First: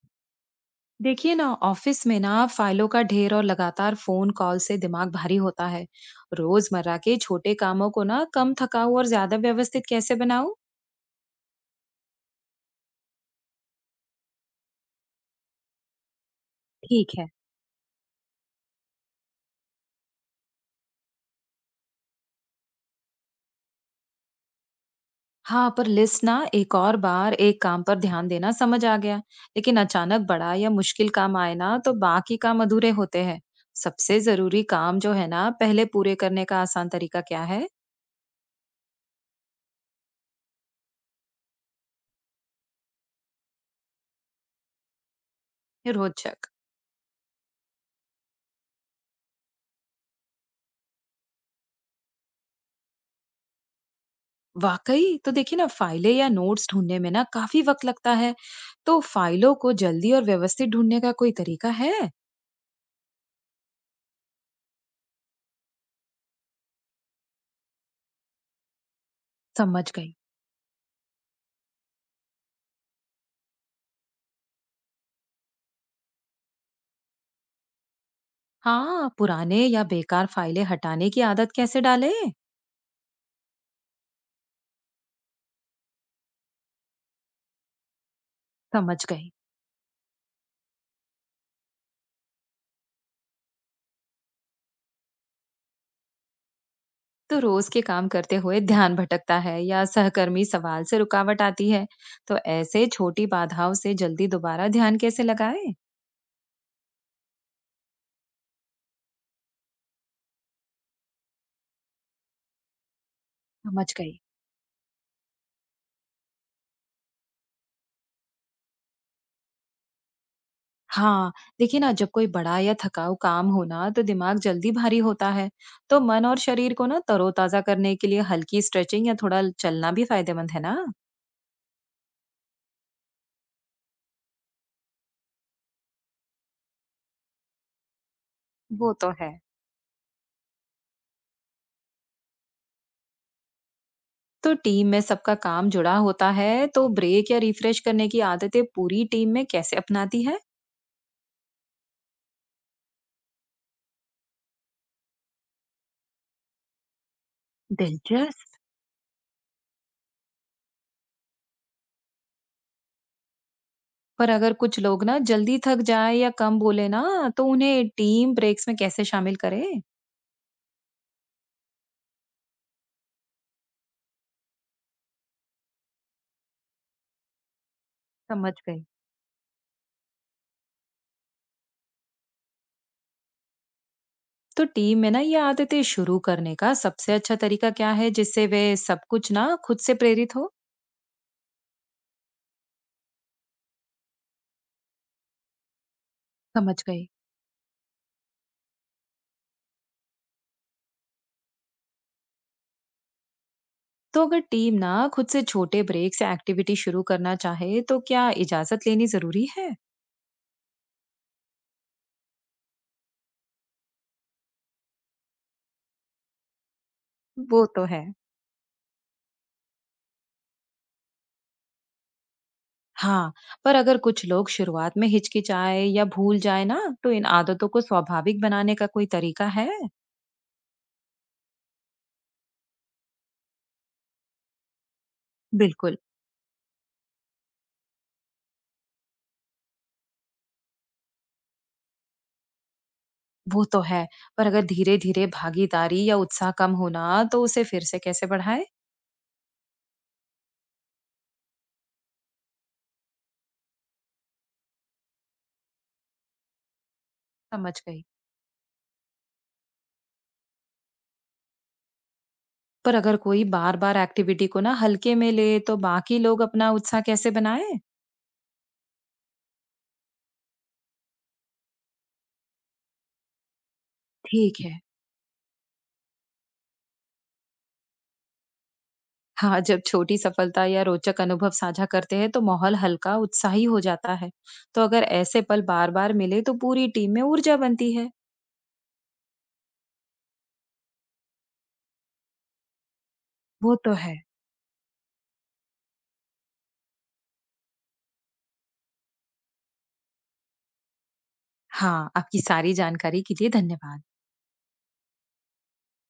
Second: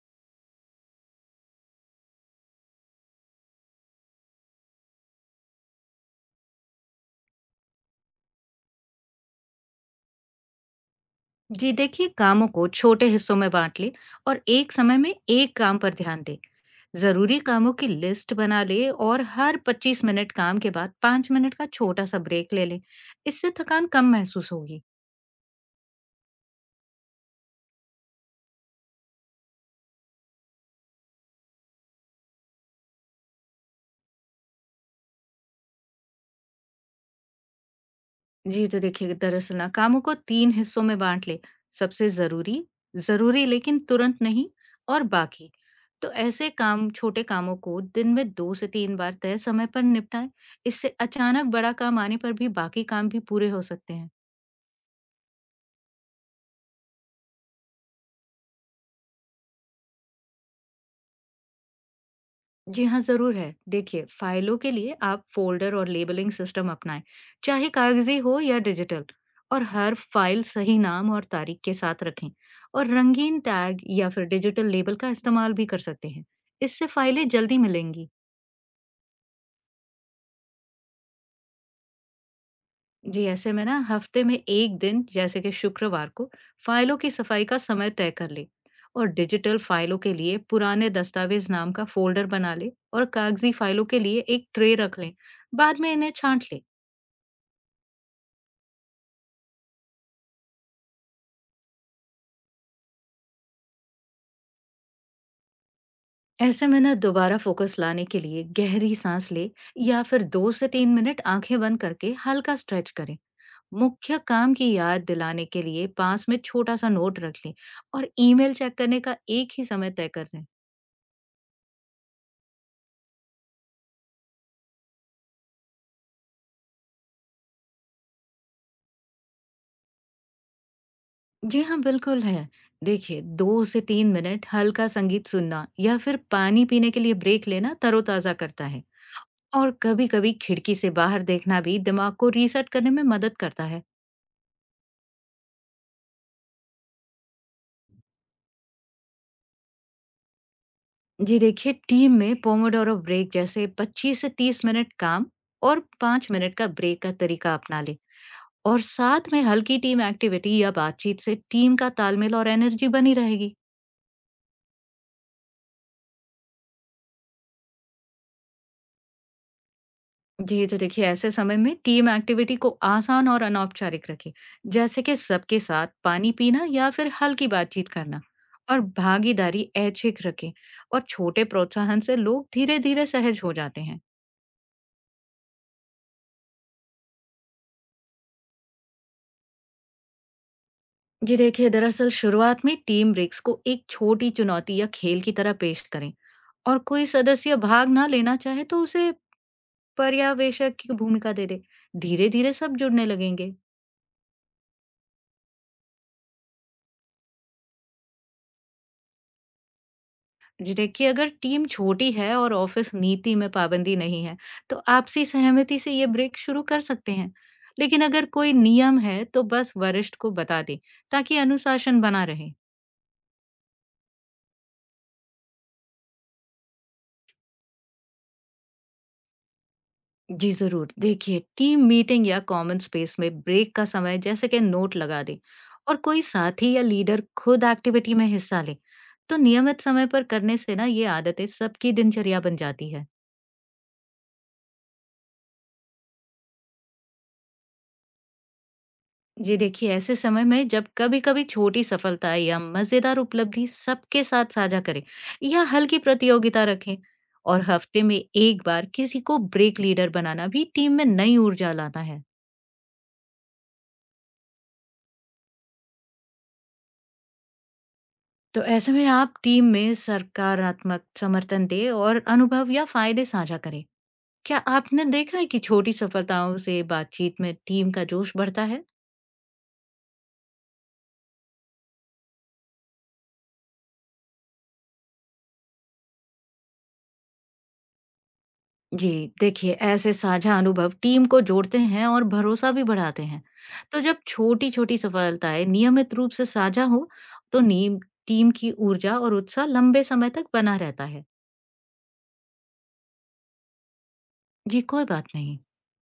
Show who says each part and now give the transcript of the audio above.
Speaker 1: देखिए ना ऑफिस में ना फाइलों का ढेर और लगातार फोन कॉल से दिमाग भारी होता है। रोजमर्रा के छोटे कामों को ना कम थकाऊ और ज्यादा व्यवस्थित कैसे बनाऊं।
Speaker 2: जी देखिए, कामों को छोटे हिस्सों में बांट ले और एक समय में एक काम पर ध्यान दे।
Speaker 1: ठीक है।
Speaker 2: जरूरी कामों की लिस्ट बना ले और हर 25 मिनट काम के बाद 5 मिनट का छोटा सा ब्रेक ले ले। इससे थकान कम महसूस होगी।
Speaker 1: हाँ, पर लिस्ट ना एक और बार एक काम पर ध्यान देना समझ आ गया। लेकिन अचानक बड़ा या मुश्किल काम आए ना तो बाकी काम अधूरे होते हैं। सबसे जरूरी काम जो है ना पहले पूरे करने का आसान तरीका क्या है।
Speaker 2: जी तो देखिए, दरअसल ना कामों को 3 हिस्सों में बांट ले। सबसे जरूरी, जरूरी लेकिन तुरंत नहीं और बाकी। तो
Speaker 1: रोचक।
Speaker 2: ऐसे काम छोटे कामों को दिन में 2 से 3 बार तय समय पर निपटाएं। इससे अचानक बड़ा काम आने पर भी बाकी काम भी पूरे हो सकते हैं।
Speaker 1: वाकई, तो देखिए ना फाइलें या नोट्स ढूंढने में ना काफी वक्त लगता है। तो फाइलों को जल्दी और व्यवस्थित ढूंढने का कोई तरीका है।
Speaker 2: जी हाँ, ज़रूर है। देखिए, फ़ाइलों के लिए आप फ़ोल्डर और लेबलिंग सिस्टम अपनाएं, चाहे कागज़ी हो या डिजिटल, और
Speaker 1: समझ
Speaker 2: हर
Speaker 1: गई।
Speaker 2: फ़ाइल सही नाम और तारीख के साथ रखें। और रंगीन टैग या फिर डिजिटल लेबल का इस्तेमाल भी कर सकते हैं। इससे फ़ाइलें जल्दी मिलेंगी।
Speaker 1: हाँ, पुराने या बेकार फाइलें हटाने की आदत कैसे डाले।
Speaker 2: जी, ऐसे में ना हफ़्ते में 1 दिन जैसे कि शुक्रवार को फ़ाइलों की सफ़ाई का समय तय कर लें।
Speaker 1: समझ
Speaker 2: और
Speaker 1: गई।
Speaker 2: डिजिटल फ़ाइलों के लिए पुराने दस्तावेज़ नाम का फ़ोल्डर बना लें और कागज़ी फ़ाइलों के लिए एक ट्रे रख लें। बाद में इन्हें छाँट लें।
Speaker 1: तो रोज के काम करते हुए ध्यान भटकता है या सहकर्मी सवाल से रुकावट आती है। तो ऐसे छोटी बाधाओं से जल्दी दोबारा ध्यान कैसे लगाए।
Speaker 2: ऐसे में ना दोबारा फोकस लाने के लिए गहरी सांस ले या फिर दो से तीन मिनट आंखें बंद करके हल्का स्ट्रेच करें।
Speaker 1: समझ गई।
Speaker 2: मुख्य काम की याद दिलाने के लिए पास में छोटा सा नोट रख लें और ईमेल चेक करने का एक ही समय तय कर लें।
Speaker 1: हाँ। देखिए ना जब कोई बड़ा या थकाऊ काम हो ना तो दिमाग जल्दी भारी होता है। तो मन और शरीर को ना तरोताजा करने के लिए हल्की स्ट्रेचिंग या थोड़ा चलना भी फायदेमंद है ना।
Speaker 2: जी हाँ, बिल्कुल है। देखिए दो से तीन मिनट हल्का संगीत सुनना या फिर पानी पीने के लिए ब्रेक लेना तरोताजा करता है।
Speaker 1: वो तो है।
Speaker 2: और कभी कभी खिड़की से बाहर देखना भी दिमाग को रीसेट करने में मदद करता है।
Speaker 1: तो टीम में सबका काम जुड़ा होता है, तो ब्रेक या रिफ्रेश करने की आदतें पूरी टीम में कैसे अपनाती है।
Speaker 2: जी देखिए, टीम में पोमोडोरो ब्रेक जैसे 25 से 30 मिनट काम और 5 मिनट का ब्रेक का तरीका अपना ले।
Speaker 1: दिलचस्प।
Speaker 2: और साथ में हल्की टीम एक्टिविटी या बातचीत से टीम का तालमेल और एनर्जी बनी रहेगी।
Speaker 1: पर अगर कुछ लोग ना जल्दी थक जाए या कम बोले ना, तो उन्हें टीम ब्रेक्स में कैसे शामिल करें।
Speaker 2: जी तो देखिए, ऐसे समय में टीम एक्टिविटी को आसान और अनौपचारिक रखें, जैसे कि सबके साथ पानी पीना या फिर हल्की बातचीत करना।
Speaker 1: समझ
Speaker 2: और
Speaker 1: गई।
Speaker 2: भागीदारी ऐच्छिक रखें और छोटे प्रोत्साहन से लोग धीरे धीरे सहज हो जाते हैं।
Speaker 1: तो टीम में ना ये आदतें शुरू करने का सबसे अच्छा तरीका क्या है जिससे वे सब कुछ ना खुद से प्रेरित हो।
Speaker 2: जी देखिए, दरअसल शुरुआत में टीम ब्रेक्स को एक छोटी चुनौती या खेल की तरह पेश करें। और
Speaker 1: समझ
Speaker 2: कोई
Speaker 1: गई।
Speaker 2: सदस्य भाग ना लेना चाहे तो उसे पर्यवेक्षक की भूमिका दे दे। धीरे धीरे सब जुड़ने लगेंगे।
Speaker 1: तो अगर टीम ना खुद से छोटे ब्रेक्स या एक्टिविटी शुरू करना चाहे तो क्या इजाजत लेनी जरूरी है।
Speaker 2: जी देखिए, अगर टीम छोटी है और ऑफिस नीति में पाबंदी नहीं है तो आपसी सहमति से ये ब्रेक शुरू कर सकते हैं।
Speaker 1: वो तो है।
Speaker 2: लेकिन अगर कोई नियम है तो बस वरिष्ठ को बता दें, ताकि अनुशासन बना रहे।
Speaker 1: हाँ, पर अगर कुछ लोग शुरुआत में हिचकिचाए या भूल जाए ना तो इन आदतों को स्वाभाविक बनाने का कोई तरीका है।
Speaker 2: जी जरूर, देखिए टीम मीटिंग या कॉमन स्पेस में ब्रेक का समय जैसे कि नोट लगा दे। और
Speaker 1: बिल्कुल।
Speaker 2: कोई साथी या लीडर खुद एक्टिविटी में हिस्सा ले तो नियमित समय पर करने से ना ये आदतें सबकी दिनचर्या बन जाती है।
Speaker 1: वो तो है। पर अगर धीरे धीरे भागीदारी या उत्साह कम होना तो उसे फिर से कैसे बढ़ाए।
Speaker 2: जी देखिए, ऐसे समय में जब कभी कभी छोटी सफलता या मजेदार उपलब्धि सबके साथ साझा करें या हल्की प्रतियोगिता रखें। और
Speaker 1: समझ
Speaker 2: हफ्ते
Speaker 1: गई।
Speaker 2: में एक बार किसी को ब्रेक लीडर बनाना भी टीम में नई ऊर्जा लाता है।
Speaker 1: पर अगर कोई बार-बार एक्टिविटी को ना हल्के में ले तो बाकी लोग अपना उत्साह कैसे बनाए।
Speaker 2: तो ऐसे में आप टीम में सकारात्मक समर्थन दें और अनुभव या फायदे साझा करें। क्या
Speaker 1: ठीक है।
Speaker 2: आपने देखा है कि छोटी सफलताओं से बातचीत में टीम का जोश बढ़ता है?
Speaker 1: हाँ, जब छोटी सफलता या रोचक अनुभव साझा करते हैं तो माहौल हल्का उत्साही हो जाता है। तो अगर ऐसे पल बार बार मिले तो पूरी टीम में ऊर्जा बनती है।
Speaker 2: जी, देखिए ऐसे साझा अनुभव टीम को जोड़ते हैं और भरोसा भी बढ़ाते हैं।
Speaker 1: वो तो
Speaker 2: तो
Speaker 1: है।
Speaker 2: जब छोटी-छोटी सफलताएं नियमित रूप से साझा हो, तो नीम टीम की ऊर्जा और उत्साह लंबे समय तक बना रहता है।
Speaker 1: हाँ, आपकी सारी जानकारी के लिए धन्यवाद।
Speaker 2: जी, कोई बात नहीं।